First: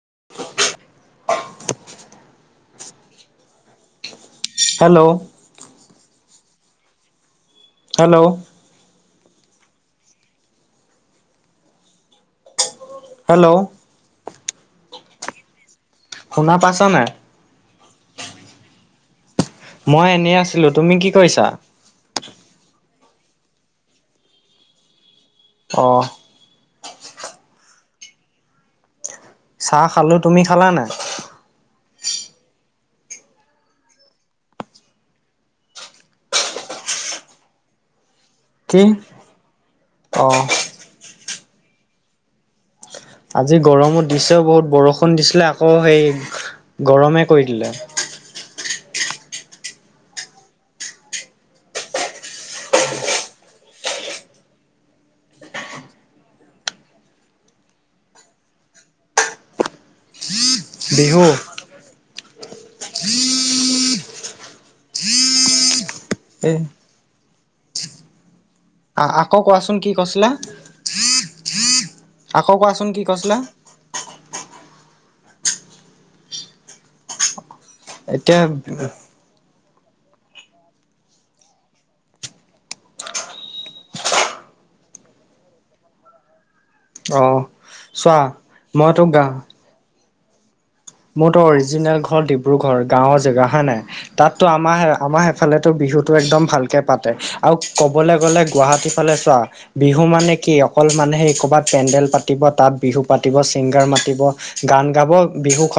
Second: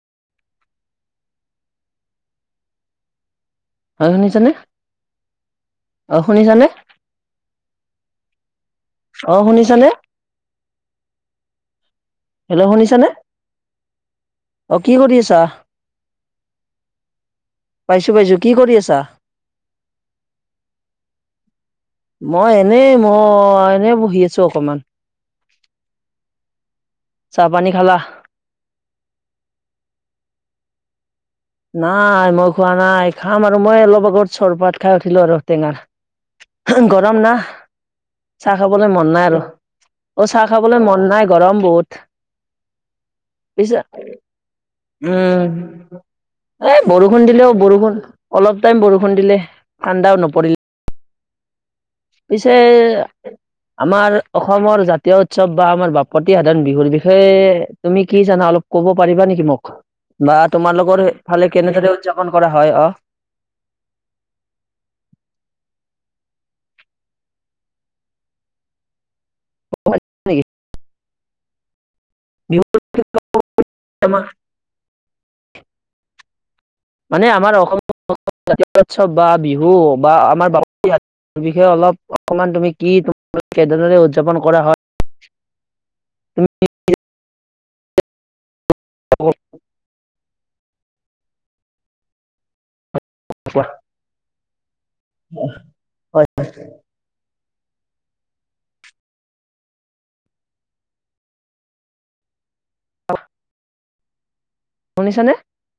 [inaudible] হয়, শুনিছানে? হেল্ল'! অ', শুনিছানে? হেল্ল'! অ', শুনিছানে? হেল্ল' শুনি হেল্ল'! অ', কি কৰি আছা? শুনা পাইছা নে? পাইছো পাইছো। কি কৰি আছা? মই এনেই আছিলো। তুমি কি কৰিছা? মই এনেই মই এনে বহি আছোঁ অকমান। অহ। চাহ-পানী খালা? চাহ খালো। তুমি খালা নাই? নাই মই খোৱা নাই। খাম আৰু। মই অলপ আগত চৰপাত খাই উঠিলো আৰু টেঙা। গৰম না। চাহ কি খাবলৈ মন নাই আৰু। অ', অহ চাহ খাবলে মন নাই গৰম বহুত। আজি পিছে গৰমো দিছে বহুত। বৰষুণ দিছিলে উম। আকৌ সেই এ গৰমে বৰষুণ কৰি দিলেও দিলে বৰষুণ অলপ টাইম বৰষুণ দিলে ঠাণ্ডাও নপৰিল। পিছে আমাৰ অসমৰ জাতীয় উৎসৱ বা আমাৰ বাপতি সাধন বিহুৰ বিষয়ে তুমি কি জানা অলপ ক'ব পাৰিবা নেকি মোক বা বিহু তোমাৰালোকৰফালে কেনেদৰে উপাদযাপন ন কৰা হয় অ',। এই আকৌ কোৱাচোন কি কছিলা। আকৌ কোৱাচোন কি বিহু কৈছিলা। মানে আমাৰ অসম এতিয়া জাতীয় উৎসৱ বা বিহু বা আমাৰ বাপুতি সা বিষয়ে অলপ অকমান তুমি কি কেদৰে উদযাপন কৰা হয়। উ। অহ চোৱা মই তোক গা মোৰ তো অৰিজিনেল ঘৰ ডিব্ৰুগড় গাঁওৰ জেগা হা কোৱা নাই তাততো আমাৰ আমাৰ সেইফালেতো বিহুতো হয় একদম ভালকে পাতে। আৰু ক'বলৈ গ'লে গুৱাহাটী ফালে চোৱা বিহু মানে কি অকল মানুহে ক'ৰবাত পেণ্ডেল পাতি তাত বিহু পাতিব ছিংগাৰ মাতিব গান গাব শুনিছানে? বিহু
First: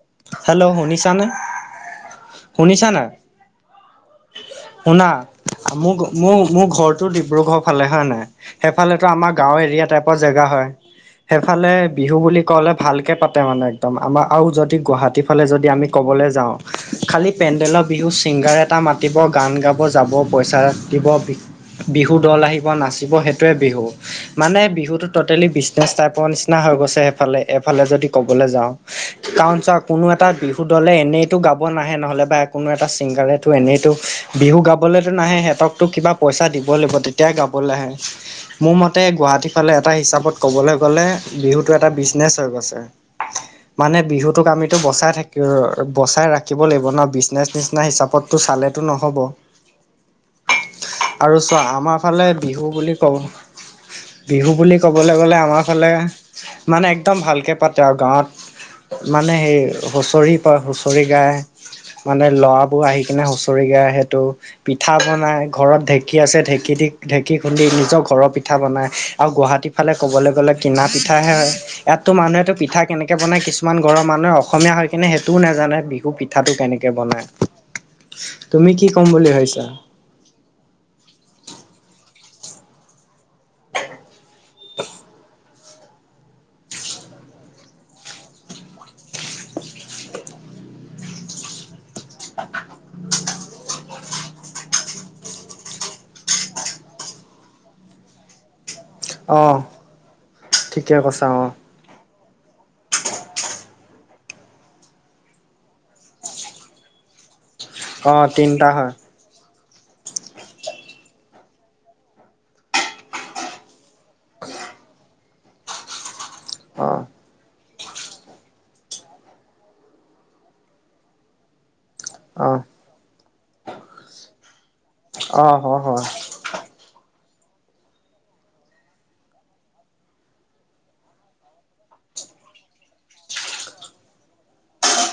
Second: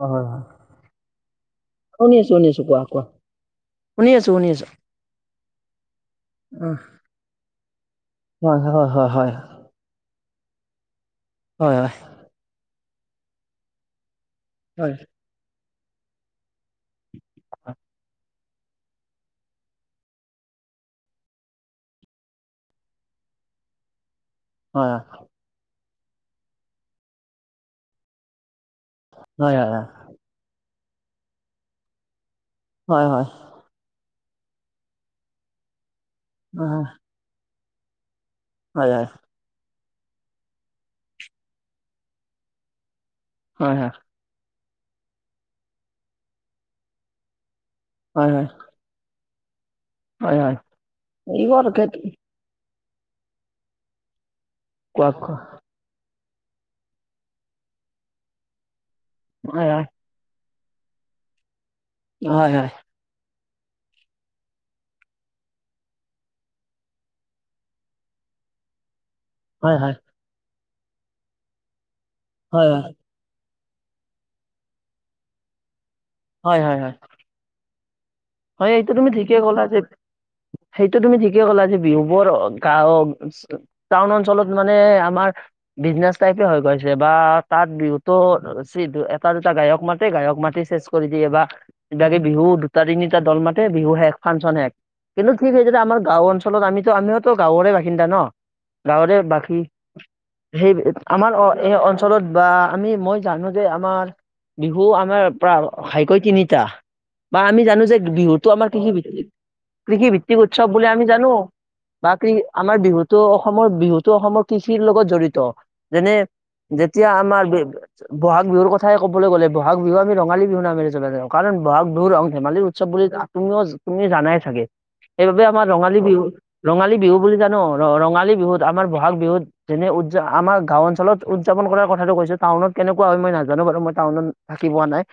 হয় হয় হয়। হেল্ল' শুনিছানে শুনি আছো শুনি আছো কোৱা শুনিছা কোৱা শুনি আছো শুনি আছোঁ। শুনা ম মোৰ মোৰ ঘৰটো ডিব্ৰুগড় ফালে হয় নাই হয় হয় সেইফালো হয় আমাৰ গাওঁ এৰিয়া টাইপত জেগা হয় সেইফালে হয় হয় বিহু বুলি কলে ভালকে পাতে মানে একদম আমাৰ আৰু যদি হয় গুৱাহাটীৰ ফালে যদি আমি ক'বলৈ যাওঁ খালী পেণ্ডেলৰ বিহু ছিংগাৰ এটা মাতিব গান গাব যাব পইচা দিব বি বিহু দল আহিব নাচিব সেইটোৱে বিহু। মানে হয় বিহুতো টোটেলি বিজনেছ টাইপৰ নিচিনা হৈ গৈছে সেইফালে এইফালে যদি ক'বলৈ যাওঁ। হয় হয় হয় কাৰণ হয় হয় চাওক কোনো এটা বিহু দলে এনেইতো গাব নাহে নহলে বা কোনো এটা ছিংগাৰে হয় এনেইতো বিহু গাবলেতো নাহে সিহঁতকতো কিবা পইচা দিব লাগিব হয় তেতিয়া গাবলৈ আহে মোৰ হয় মতে হয় গুৱাহাটী ফালে এটা হিচাপত ক'বলৈ গলে বিহুতটো এটা বিজনেচ হৈ গৈছে হয় হয় মানে বিহুতোক আমি এইটো বচাই থাকিব বচাই ৰাখিব লাগিব ন বিজনেচ নিচি হয় হিচাপতো হয় চালেতো নহ'ব। হয় হয় আৰু চোৱা আমাৰ ফালে বিহু বুলি বুলি কোৱা ক'বলৈ কোৱা গ'লে আমাৰ ফালে ভাল পা তেওঁ গাঁৱত মানে সেই হয় হয় হুঁচৰি প হুঁচৰি গায় মানে হয় হয় ল'ৰাবোৰ আহি কিনে হুচ ৰি সেইটো পিঠা বনাই ঘৰত ঢেঁকী আছে ঢেঁকী দি ঢেঁকী খুন্দি নিজৰ ঘৰৰ পিঠা পিঠা বনাই। আৰু গুৱাহাটী হয় ফালে হয় ক'বলৈ গ'লে কিনা পিঠাহে হয় ইয়াততো মানুহেতটো হয় পিঠা হয় কেনেকে বনায় কিছু কিছুমান ঘৰৰ মানুহে অসমীয়া হৈ কিনে সেইটোও নাজানে বিহু পিঠাটো হয় হয় কেনেকে হয় বনায়। হয় সেইটো তুমি ঠিকে কলা যে সেইটো তুমি ঠিকে কলা যে বিহুবোৰ গাও টাউন অঞ্চলত মানে আমাৰ বিজনেচ টাইপে হৈ গৈছে বা তাত বিহুতো এটা দুটা গায়ক মাতেই গায়ক মাতিছে কৰি দিয়ে বা এাকে বিহু দুটা তিনিটা দল মাতে বিহু শেষ ফাংচন শেষ। কিন্তু ঠিক যে আমাৰ গাঁও অঞ্চলত আমিতো আমিওতো গাঁওৰে বাসিন্দা ন। গাঁওৰে অ বাকী সেই ঠিকে কৈছা আমাৰ অ', এই অঞ্চলত বা আমি মই জানো যে আমাৰ বিহু আমাৰ প্ৰ ঘাইকৈ তিনিটা বা আমি জান অ বিহুতো আমাৰ তিনিটা হয় কৃষিভিত্তক কৃষিভিত্তিক উৎসৱ বুলি আমি জানো। বা কৃ আমাৰ বিহুতো অসমৰ বিহুতো অসমৰ কৃষিৰ লগত জড়িত যেনে অ যেতিয়া আমাৰ ব'হাগ বিহুৰ কথাই ক'ব গ'লে বহাগ বিহু আমি ৰঙালী বিহু নামে যাব জনা যাই কাৰণ বহাগ বিহু ৰং অ ধেমালি উৎসৱ বুলি তুমিও তুমি জানাই চাগে সেইবাবে অ আমাৰ হয় ৰঙালী হয় বিহু ৰঙালী বিহু বুলি জানো। ৰ ৰঙালী বিহু আম বহাগ বিহুত যেনে উদযাপন আমাৰ গাও অঞ্চলত উদযাপন কৰাৰ কথাটো কৈছো। টাউনত কেনেকুৱা হয় মই নাজানোঁ বাৰু মই টাউনত থাকি পোৱা নাই,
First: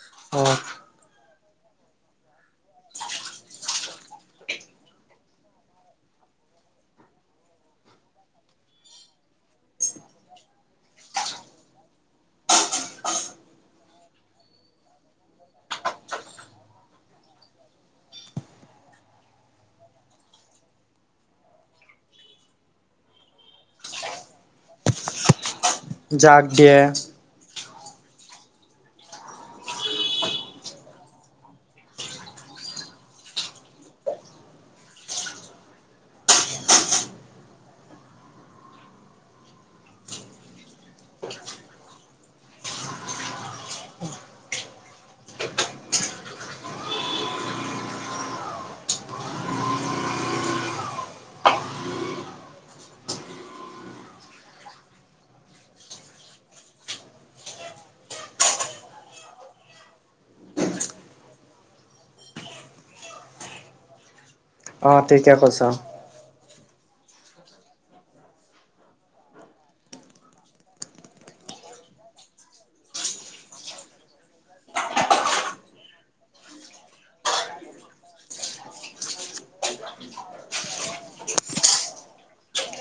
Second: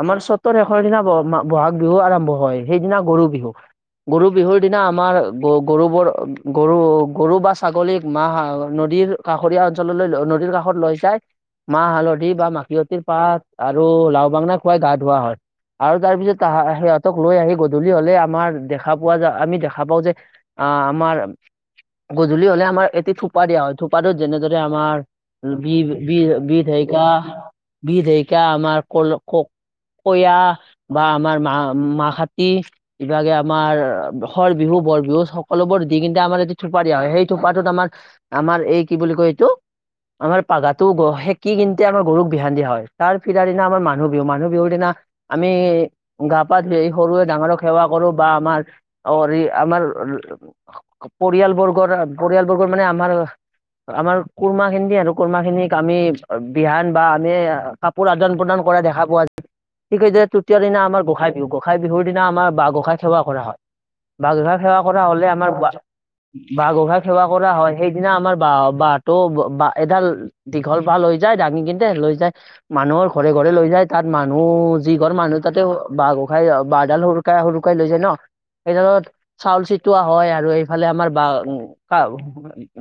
আমাৰ অ চতৰ শেষৰ দিনা ব- মা- বহাগ বিহু আৰম্ভ হয় সেইদিনা গৰু বিহু। গৰু বিহুৰ দিনা আমাৰ গ- গৰুবোৰ গৰু গৰু বা ছাগলীক মাহ নদী নদীৰ কাষৰীয়া অঞ্চললৈ নদীৰ কাষত লৈ যায়। মাহ হালধি বা মাখিয়তিৰ পাত আৰু লাও বাঙনা খুৱাই গা ধোৱা হয় আৰু তাৰ পিছত [unintelligible] সিহঁতক লৈ আহি গধূলি হ'লে আমাৰ দেখা পোৱা যায় আমি দেখা পাওঁ যে আহ আমাৰ গধলি হ'লে আমাৰ এটি থোপা দিয়া হয় থোপাটোত যেনেদৰে আমাৰ জাগ বি-বি-বি দিয়ে ঢেয়কা। বি ঢেয়কা আমাৰ কল ক-ক- কয়াহ। বা আমাৰ মা মাহ খাতি, ইবাগে আমাৰ সৰ বিহু, বৰ বিহু সকলোবোৰ দি দি কিন্তে আমাৰ যি থোপা দিয়া হয় সেই থোপাটোত আমাৰ আমাৰ এই কি বুলি কয় এইটো আমাৰ পাঘাতো সেঁকি কিনতে আমাৰ গৰুক বিহান দিয়া হয় তাৰ ফিৰা দিনা আমাৰ মানুহ বিহু মানুহ বিহুৰ দিনা আমি গা পা ধুই আহি সৰুৱে ডাঙৰক সেৱা কৰোঁ বা আমাৰ অৰি আমাৰ পৰিয়ালবৰ্গৰ পৰিয়ালবৰ্গৰ মানে আমাৰ আমাৰ কুৰমা খিনিক আৰু কুৰমা খিনিক আমি বিহান বা আমি কাপোৰ আদান প্ৰদান কৰা দেখা পোৱা যায় [unintelligible] তৃতীয় দিনা আমাৰ গোসাই বিহু গোসাই বিহুৰ দিনা আমাৰ বাঁহ গোসই সেৱা কৰা হয়, বাঁহ গোসাঁই সেৱা অ কৰা হ'লে ঠিকে আমাৰ কৈছা বা বাঁহ গোসাঁই সেৱা কৰা হয় সেইদিনা আমাৰ বা বাঁহটো এ এডাল দীঘল ভাল হৈ যায় [unintelligible] লৈ যায় মানুহৰ ঘৰে ঘৰে লৈ যায় তাত মানুহ যি ঘৰ মানুহ তাতে বাঁহ গোঁসাই বাঁহডাল সৰুকাই সৰুকাই লৈ যায় ন'। সেইডালত চাউল চিটোৱা হয় আৰু এইফালে আমাৰ বা- ব-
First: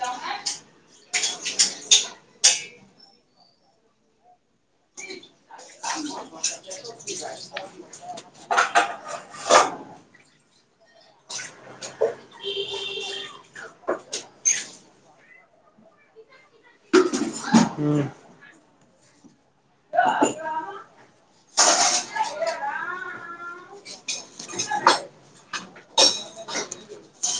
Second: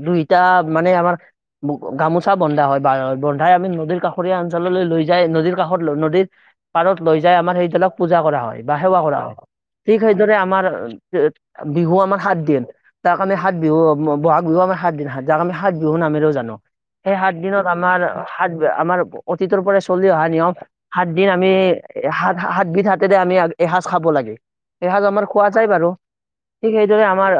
দুইহিতা মানে আমাৰ গামোচা বন্ধা হয় বা- বন্ধাই আমি নদীৰ কাষৰীয়া অঞ্চললৈ লৈ যায় নদীৰ কাষত নদীৰ পাৰত লৈ যাই আমাৰ সেইডালক পূজা কৰা হয় বা সেৱা কৰা হয়। ঠিক সেইদৰে আমাৰ বিহু আমাৰ সাত দিন তাৰ কাৰণে সাত বিহু বহাগ বিহু আমাৰ সাত দিন হাত যাক আমি সাত বিহুৰ নামেৰেও জানো। সেই সাত দিনত আমাৰ সাত আমাৰ অতীতৰ পৰা চলি অহা নিয়ম সাত দিন আমি এ সাত সাতবিধ হাতেৰে আমি এসাঁজ খাব লাগে, সেই সাঁজ আমাৰ খোৱা যায় বাৰু। ঠিক সেইদৰে আমাৰ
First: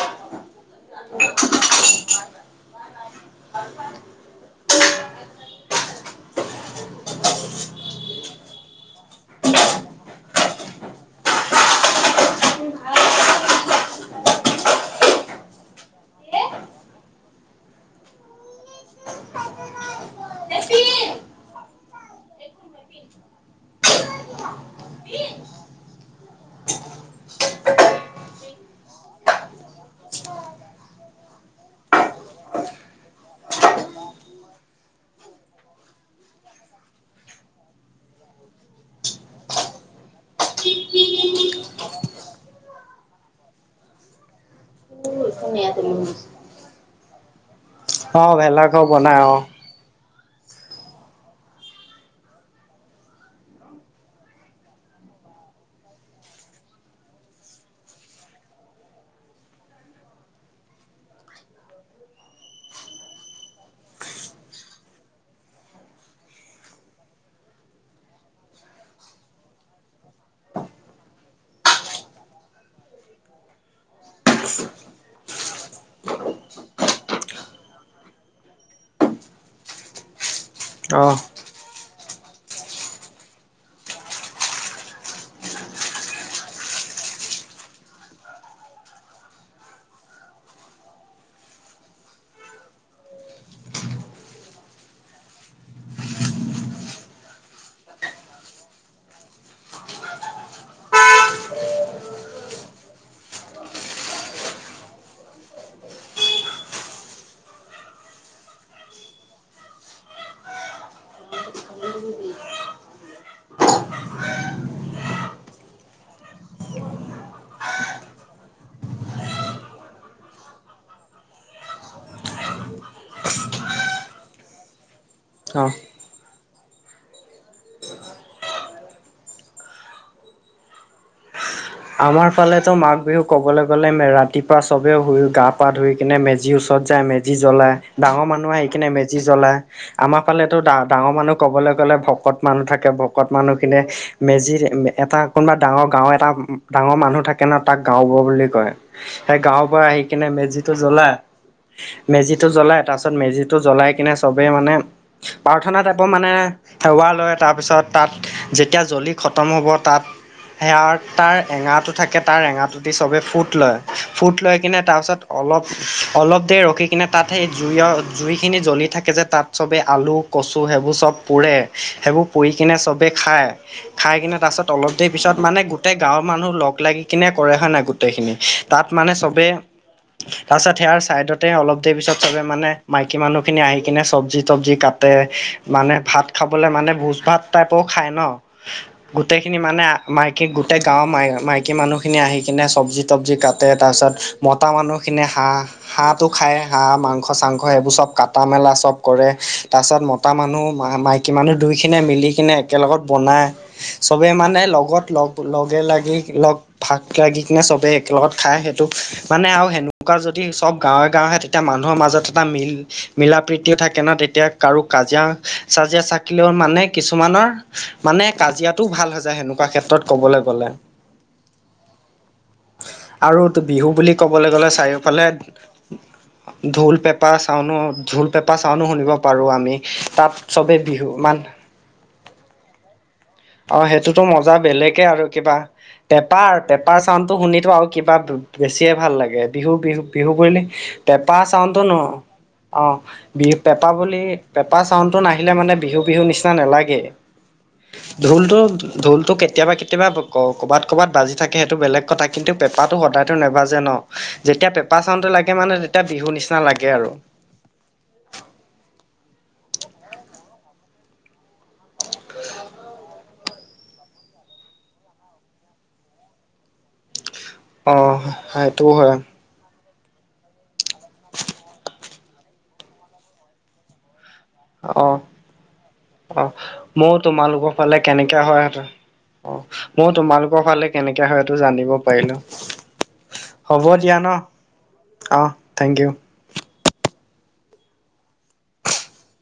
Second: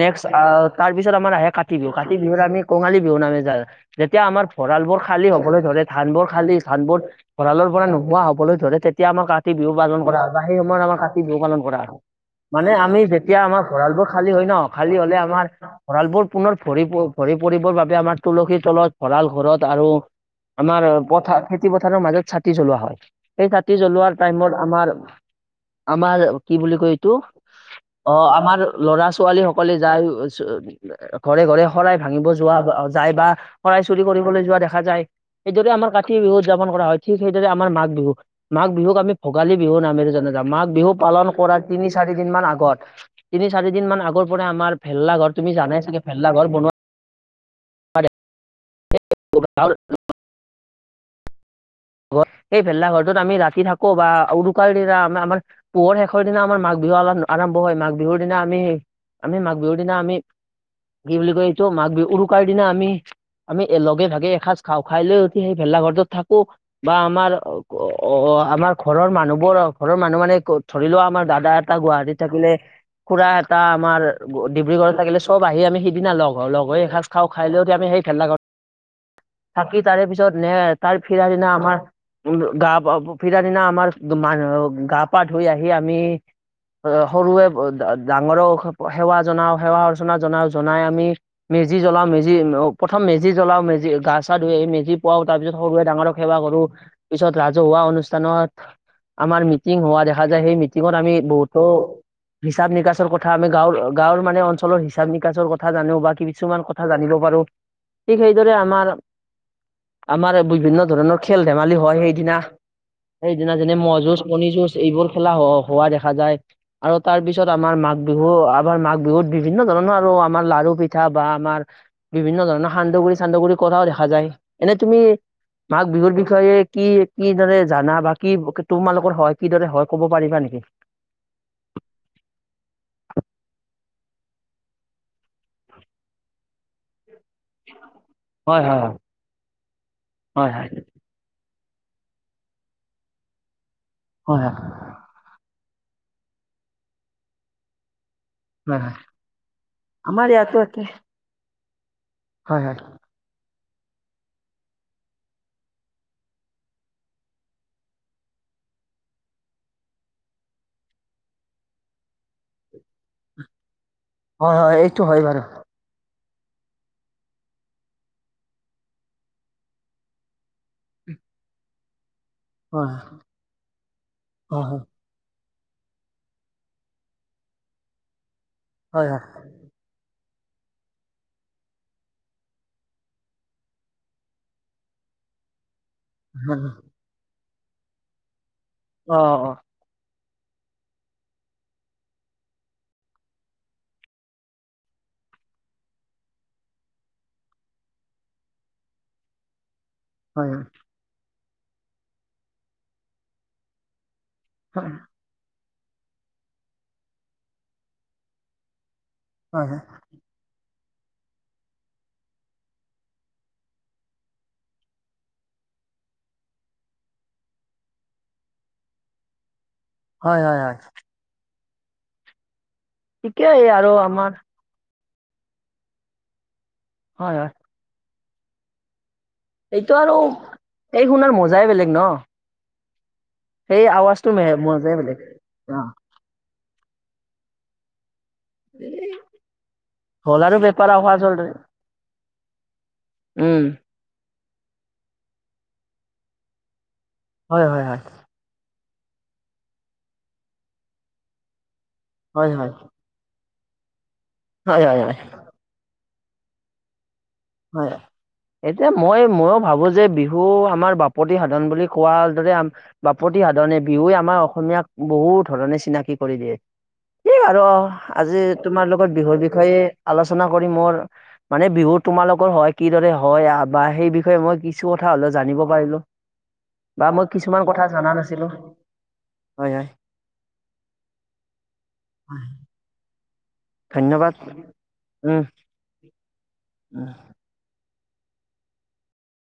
নেক্স অ' তাৰ পিছত আমাৰ আহে কাতি বিহু কাতি বিহুত আমি কঙালী বিহু [unintelligible] যেতিয়া আমাৰ ভঁৰালবোৰ খালী হ'বলৈ ধৰে ধা বোৰ খালী ধানবোৰ ভঁৰালৰ পৰা নো হোৱা হ'বলৈ ধৰে তেতিয়া আমাৰ কাতি বিহু পালন কৰা হয় বা সেই সময়ত আমাৰ কাতি বিহু পালন কৰা হয়। মানে আমি যেতিয়া আমাৰ ভঁৰালবোৰ খালী হয় ন' খালী হ'লে আমাৰ ভঁৰালবোৰ পুনৰ ভৰি ভৰি [unintelligible] পৰিবৰ বাবে আমাৰ তুলসীৰ তলত ভঁৰাল ঘৰত আৰু আমাৰ পথাৰ খেতি পথাৰৰ মাজত ছাঁতি জোলোৱা হয়। এই কাতি জ্বলোৱাৰ টাইমত আমাৰ আমাৰ কি বুলি কয় এইটো অ' আমাৰ লৰা ছোৱালী সকলে যাই [unintelligible] ঘৰে ঘৰে শৰাই ভাঙিব যোৱা বা যায় বা শৰাই চুৰি কৰিবলৈ যোৱা দেখা যায়। সেইদৰে আমাৰ কাতি বিহু উদযাপন কৰা হয় ঠিক সেইদৰে আমাৰ মাঘ বিহু মাঘ বিহুক আমি ভোগালী বিহু নামেৰে জনা যাওঁ, মাঘ বিহু পালন কৰা তিনি চাৰি দিন মান আগত তিনি চাৰি দিন মান আগৰ পৰাই আমাৰ ভেল্লা ঘৰ তুমি জানাই চাগে উম ভেল্লা ঘৰ বনোৱা অ' ভেল্লা বনাই অ'। ঘৰ সেই ভেলা ঘৰটোত আমি ৰাতি থাকোঁ বা উৰুকাৰ দিনা আমা আমাৰ পুহৰ শেষৰ দিনা আমাৰ মাঘ বি বিহু আলম আৰম্ভ হয় মাঘ বিহুৰ দিনা আমি, আমি মাঘ বিহুৰ দিনা আমি কি বুলি কয় মাঘ বিহু উৰুকাৰ দিনা আমি আমি লগে ভাগে এসাঁজ খাওঁ খাই লৈ উঠি সেই ভেল্লা ঘৰটোত থাকোঁ। বা আমাৰ অ' আমাৰ ঘৰৰ মানুহবোৰ ঘৰৰ মানুহ মানে ধৰি লোৱা আমাৰ দাদা এটা গুৱাহাটী থাকিলে। খুৰা এটা আমাৰ ডিব্ৰুগড়ত থাকিলে চব আহি আমি সিদিনা লগ হওঁ। লগ হৈ এসাঁজ খাওঁ, খাই লৈ আমি সেই ঠান্দা ঘত, থাকি তাৰে পিছত নে তাৰ অ ফিৰা দিনা আমাৰ [unintelligible] গা পা ফিৰা দিনা আমাৰ মান গা পা ধুই আহি আমি সৰুৱে ডা ডাঙৰক সেৱা জনাও, সেৱা অৰ্চনা জনাও জনাই আমি মি মেজি জ্বলাও মেজি, অ', প্ৰথম মেজি জ্বলাও মে গা চা ধুুই আহি মেজি পুৱাও, তাৰ পিছত সৰুৱে ডাঙৰক সেৱা কৰোঁ, পিছত ৰাজহুৱা অনুষ্ঠানত আমাৰ মিটিং হোৱা দেখা যায়, সেই মিটিঙত আমি বহুতো হিচাপ নিকাচৰ কথা আমি গাঁৱৰ গাঁৱৰ মানে অঞ্চলৰ হিচাপ নিকাচৰ কথা জানো বা কিছুমান কথা জানিব পাৰো। ঠিক সেইদৰে আমাৰ আমাৰ বিভিন্ন ধৰণৰ খেল ধেমালি হয় সেইদিনা। সেইদিনা যেনে, ম' যুঁজ, কণী যুঁজ এইবোৰ খেলা হ হোৱা দেখা যায় আৰু তাৰ পিছত আমাৰ মা বিহু আমাৰ মাঘ বিহুত বিভিন্ন ধৰণৰ আৰু আমাৰ লাৰু, পিঠা বা আমাৰ বিভিন্ন ধৰণৰ সান দগুড়ি-চান্দগুড়ি কৰাও দেখা যায়, এনে তুমি অ মাঘ বিহুৰ বিষয়ে কি কিদৰে জানা, বা কি তোমালোকৰ হয়, কিদৰে হয়, ক'ব পাৰিবা নেকি? [inaudible] আমাৰ ফালেতো মাঘ বিহু ক'বলৈ গ'লে মে ৰাতিপুৱা চবে শুই গা পা ধুই কিনে মেজিৰ ওচৰত যায় মেজ জি জ্বলায়, ডাঙৰ মানুহে হয় আহি হয় কিনে মেজি জ্বলায়। আমাৰ হয় ফালেতো হয় ডা ডাঙৰ মানুহ ক'বলৈ গ'লে ভকত মানুহ থাকে, ভকত মানুহখিনিয়ে হয় হয় মেজিৰ এটা কোনোবা ডাঙৰ গাওঁ এটা ডাঙৰ মানুহ থাকে ন তাক গাওঁবুঢ়া বুলি কয়। হয় হয় সেই গাওঁবুঢ়া আহি কিনে আমাৰ ইয়াতো মেজিটো একে জ্বলায়। মেজিটো হয় হয় জ্বলাই, তাৰপিছত মেজিত টো জ্বলাই কিনে চবেই মানে প্ৰাৰ্থনা তাইপৰ মানে সেৱা লয়, তাৰপিছত তাত যেতিয়া জ্বলি খতম হ'ব তাত, সেয়াৰ তাৰ এঙাৰটো থাকে তাৰ এঙাৰটো দি চবেই ফুট লয়। ফুট লৈ হয় হয় কিনে এইটো তাৰপাছত হয় বাৰু অলপ অলপ দেৰি ৰখি কিনে তাত সেই জুয়ৰ, জুইখিনি জ্বলি থাকে যে, তাত চবেই আলু, কচু সেইবোৰ চব পুৰে, সেইবোৰ পুৰি কিনে হয় চবেই খায়। খাই কিনে হয় তাৰপিছত অলপ দেৰি পিছত মানে গোটেই গাঁৱত মানুহ লগ লাগি কিনে কৰে হয় নাই গোটেইখিনি, তাত হয় হয় হয় মানে চবে তাইচত সেয়াৰ চাইদতে অলপ দেৰি পিছত চবে মানে, মাইকী মানুহ খিনি আহি কিনে চবজি তবজি কাটে। মানে ভাত হয় খাবলৈ মানে ভোজ ভাত টাইপ খায় ন হয় অ অ গোটেইখিনি মানে মাইকী গোটৈক গাঁৱৰ মাই মাইকী মানুহখিনি আহি কিনে চবজি তবজি কাটে, তাৰপিছত মতা মানুহখিনিয়ে হাঁহ হাঁহটো খায়, হাঁহ মাংস চাংস এইবোৰ চব কাটা মেলা চব কৰে। তাৰছত মতা হয় মানুহ, মাইকী মানুহ দুইখিনিয়ে মিলি কিনে একেলগত বনায়। চবে মানে হয় লগত লগ, লগ ভাগে লাগি লগ ভাগ লাগি কিনে চবেই একেলগত খাই সেইটো মানে হয় আৰু সেনেকুৱা যদি সব গাঁৱে গাঁৱে তেতিয়া মানুহৰ মাজত এটা মিল মিলা প্ৰিতিও থাকে ন, তেতিয়া কাৰো কাজিয়া চা কাজিয়া চাকিলেও মানে কিছুমানৰ মানে কাজিয়াটোও ভাল হৈ যায় সেনেকুৱা ক্ষেত্ৰত ক'বলৈ হয়, গ হয়। আৰু ঠিকেই বিহু বুলি আমাৰ ক'বলৈ গ'লে চাইও ফালে, ঢোল, পেঁপা হয় হয় চাউনো ঢোল, পেঁপা চাউনো শুনিব পাৰো আমি, এইটো আৰু তাত চবে এই বিহু শুনাৰ মান মজাই বেলেগ ন সেই অ', সেইটোতো আৱাজটো মজা মে- মজাই বেলেগে বেলেগ আৰু। পা, অ পেপাৰ পেপাৰ চাউনটো শুনিতো আৰু কিবা বেছিয়ে ভাল লাগে, বিহু, বিহু, বিহু ঢোল আৰু বুলি পেপাৰ আৱাজ হ'ল পেঁপা চাউন্দটো ন! অ', বি উম পেঁপা বুলি, পেঁপা চাউন্দটো নাহিলে মানে বিহু, বিহু নিচিনা নেলাগে। হয় হয় হয় ঢোলটো, ঢোলটো কেতিয়াবা কেতিয়াবা ক-ক'বাত, ক'বাত বাজি থাকে সেইটো বেলেগ কতা কিন্তু হয় হয় পেঁপাটো সদায়তো নেবাজে ন? যেতিয়া হয় পেঁপা হয় হয় চাউনটো লাগে মানে তিয়া বিহু নিচিনা লাগে আৰু। হয়। এতিয়া মই ময়ো ভাবো যে বিহু আমাৰ বাপতি সাধন বুলি কোৱাৰ দৰে বাপতি সাধনে বিহুৱে আমাৰ অসমীয়াক বহুত ধৰণে চিনাকি কৰি দিয়ে। সেই আৰু অ আজি তোমাৰ সেইটোও লগত হয় বিহুৰ বিষয়ে আলোচনা কৰি মোৰ মানে বিহুত তোমালোকৰ হয়, কিদৰে হয় বা সেই বিষয়ে মই কিছু অ কথা হ'লেও জানিব পাৰিলো অ বা ময়ো মই কিছুমান তোমালোকৰ কথা ফালে জনা কেনেকে নাছিলো। হয় সেইটো অ হয় মই তোমালোকৰ ফালে কেনেকে হয়টো জানিব পাৰিলো। হয় হ'ব দিয়া ন, ধন্যবাদ উম অ থেংক উম ইউ।